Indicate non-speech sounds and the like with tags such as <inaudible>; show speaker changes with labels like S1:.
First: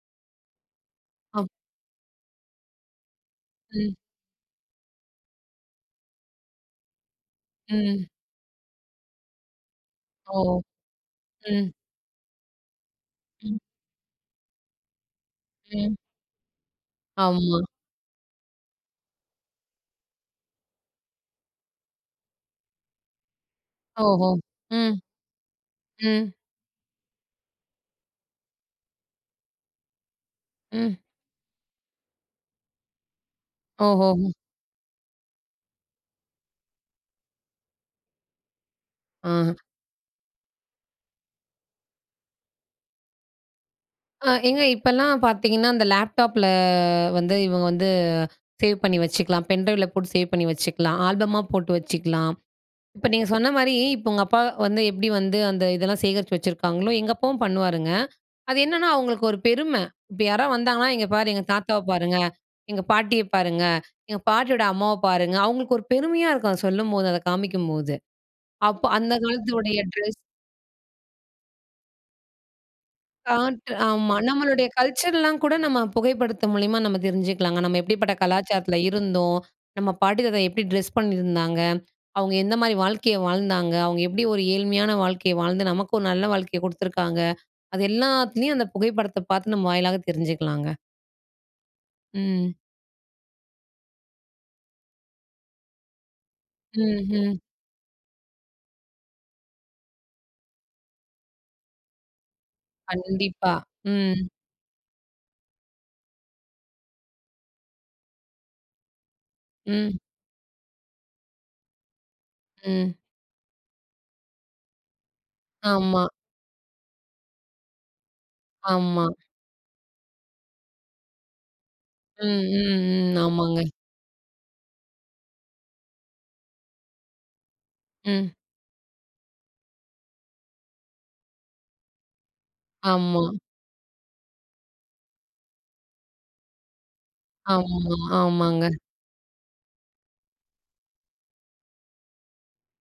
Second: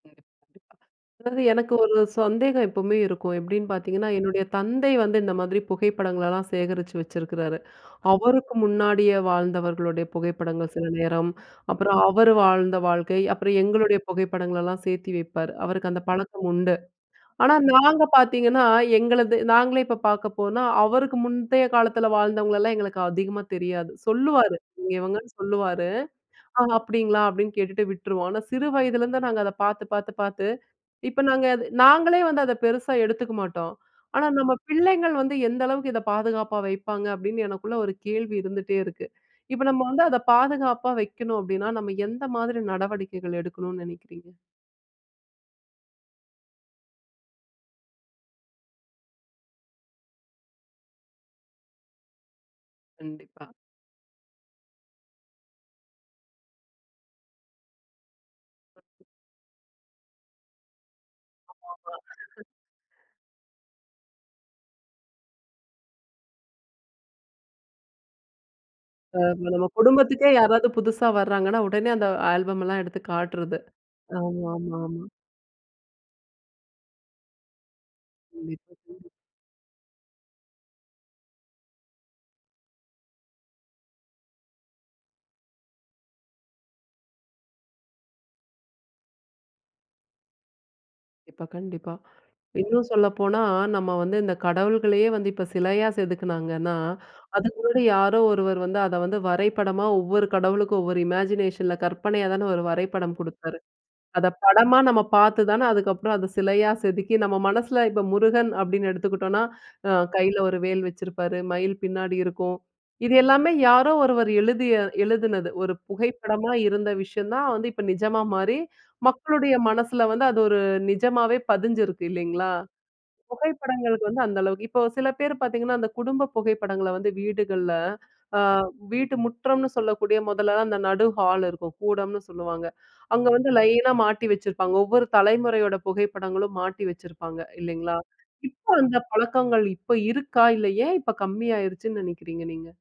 S1: <unintelligible> அதாவது
S2: ஒ!
S1: எனக்கு ஒரு சந்தேகம் எப்பவுமே இருக்கும். எப்டின்னு
S2: ம்.
S1: பார்த்தீங்கன்னா, என்னுடைய தந்தை வந்து இந்த மாதிரி புகைப்படங்களெல்லாம் சேகரிச்சு வச்சுருக்றாரு.
S2: ம்.
S1: அவருக்கு முன்னாடியே வாழ்ந்தவர்களுடைய
S2: ஓ!
S1: புகைப்படங்கள் சில நேரம்,
S2: ம்.
S1: அப்புறம் அவரு வாழ்ந்த வாழ்க்கை, அப்புறம்
S2: ம்.
S1: எங்களுடைய புகைப்படங்களெல்லாம் சேர்த்தி வைப்பாரு. அவருக்கு
S2: ம்.
S1: அந்த பழக்கம் உண்டு. ஆனா
S2: ஆமா.
S1: நாங்க பார்த்தீங்கன்னா, எங்களது நாங்களே இப்ப பார்க்க போனா, அவருக்கு முந்தைய காலத்ல வாழ்ந்தவங்களல்லாம் எங்களுக்கு அதிகமா தெரியாது.
S2: ஓஹோ!
S1: சொல்லுவாரு.
S2: ம்.
S1: இவங்கன்னு சொல்லுவாரு.
S2: ம்.
S1: அப்டிங்களா? அப்டின்னு கேட்டுட்டு விட்ருவோம். ஆனா சிறு வயதிலேருந்து நாங்க அத பார்த்து பார்த்து பார்த்து,
S2: ம்.
S1: இப்ப நாங்க அது நாங்களே வந்து அத பெருசா எடுத்துக்க மாட்டோம்.
S2: ஓஹோ.
S1: ஆனா நம்ம பிள்ளைங்கள் வந்து எந்த அளவுக்கு இத பாதுகாப்பா வைப்பாங்க. அப்டின்னு எனக்குள்ள ஒரு கேள்வி இருந்துகிட்டே இருக்கு.
S2: ஆஹ.
S1: இப்ப நம்ம வந்து அத பாதுகாப்பா வைக்கணும் அப்டின்னா, நம்ம எந்த மாதிரி நடவடிக்கைகள் எடுக்கணும்னு
S2: ஆ
S1: நெனைக்கிறீங்க?
S2: ஏங்க இப்பல்லாம் பார்த்தீதிங்கன்னா, அந்த லேப்டாப்ல வந்து இவங்க வந்து சேவ் பண்ணி வச்சுக்கலாம். பென்ட்ரைவ்ல போட்டு சேவ் பண்ணி வச்சுக்கலாம். ஆல்பமா போட்டு வச்சுக்கலாம். இப்ப நீங்க சொன்ன
S1: கண்டிப்பா.
S2: மாரி இப்ப உங்க அப்பா வந்து எப்டி வந்து அந்த இதெல்லாம் சேகரிச்சு வச்சுருக்காங்களோ, எங்க அப்பாவும் பண்ணுவாருங்க. அது என்னன்னா அவுங்களுக்கு ஒரு பெருமை. இப்ப யாராவது வந்தாங்கன்னா, இங்கே பாரு எங்க தாத்தாவ பாருங்க, எங்க
S1: <unintelligible>
S2: பாட்டிய பாருங்க, எங்க பாட்டியோட அம்மாவ பாருங்க, அவுங்களுக்கு ஒரு பெருமையா இருக்கும், அத சொல்லும்போது அத காமிக்கும்போது. அப்ப அந்த
S1: நம்ம
S2: காலத்துடைய ட்ரெஸ்
S1: குடும்பத்துக்கே யாராவது புதுசா வர்றாங்கன்னா, உடனே அந்த ஆல்பம்லாம் எடுத்து காட்றது.
S2: காட்டு ஆமா.
S1: ஆமா,
S2: நம்மளுடைய
S1: ஆமா, ஆமா.
S2: கல்ச்சர்லாம் கூட நம்ம புகைப்படத்த மூலியமா நம்ம தெரிஞ்சுக்கலாங்க. நம்ம எப்டிப்பட்ட
S1: கண்டிப்பா,
S2: கலாச்சாரத்ல
S1: கண்டிப்பா.
S2: இருந்தோம். நம்ம பாட்டி தாத்தா எப்டி ட்ரெஸ் பண்ணியிருந்தாங்க? அவங்க எந்த மாதிரி வாழ்க்கைய வாழ்ந்தாங்க? அவுங்க எப்டி ஒரு ஏழ்மையான வாழ்க்கைய வாழ்ந்து, நமக்கு ஒரு நல்ல வாழ்க்கைய குடுத்துருக்காங்க. அது எல்லாத்துலயும் அந்த புகைப்படத்த பார்த்து நம்ம வாயிலாக தெரிஞ்சுக்கலாங்க.
S1: இப்ப கண்டிப்பா,
S2: ம்.
S1: இன்னும் சொல்லப்போனா, நம்ம வந்து இந்த கடவுள்களையே வந்து, இப்ப சிலையா செதுக்கினாங்கன்னா,
S2: ம். ம்.
S1: அதுக்கு முன்னாடி யாரோ ஒருவர் வந்து, அத வந்து வரைபடமா ஒவ்வொரு கடவுளுக்கும் ஒவ்வொரு இமேஜினேஷன்ல கற்பனையா தானே ஒரு வரைபடம்
S2: கண்டிப்பா.
S1: குடுத்தாரு.
S2: ம்.
S1: அத படமா நம்ம பார்த்து தானே அதுக்கப்புறம் அத சிலையா செதுக்கி, நம்ம மனசில இப்ப முருகன் அப்டின்னு எடுத்துக்கிட்டோம்னா, அ
S2: ம்.
S1: கையில ஒரு வேல் வச்சிருப்பாரு. மயில் பின்னாடி இருக்கும்.
S2: ம்.
S1: இது எல்லாமே யாரோ ஒருவர் எழுதிய எழுதினது. ஒரு
S2: ஆமா.
S1: புகைப்படமா இருந்த விஷயம் தான், வந்து இப்போ நிஜமா மாறி,
S2: ஆமா.
S1: மக்களுடைய மனசுல வந்து, அது ஒரு நிஜமாவே பதிஞ்சிருக்கு
S2: ம்.
S1: இல்லைங்களா?
S2: ம். ம். ஆமாங்க.
S1: புகைப்படங்களுக்கு வந்து அந்த அளவுக்கு, இப்ப சில பேரு பார்த்தீங்கன்னா, அந்த குடும்ப புகைப்படங்கள வந்து வீடுகள்ல.
S2: ம்.
S1: ஆ வீட்டு முற்றம்னு சொல்லக்கூடிய மொதல்லதான் அந்த நடு ஹால் இருக்கும். கூடம்னு சொல்லுவாங்க.
S2: ஆமா.
S1: அங்க வந்து லைனா மாட்டி வச்சுருப்பாங்க. ஒவ்வொரு தலைமுறையோட புகைப்படங்களும் மாட்டி வச்சுருப்பாங்க.
S2: ஆமா,
S1: இல்லைங்களா? இப்ப
S2: ஆமாங்க.
S1: அந்த பழக்கங்கள் இப்ப இருக்கா? இல்ல ஏன் இப்ப கம்மி ஆயிடுச்சுன்னு நெனைக்கிறீங்க நீங்க?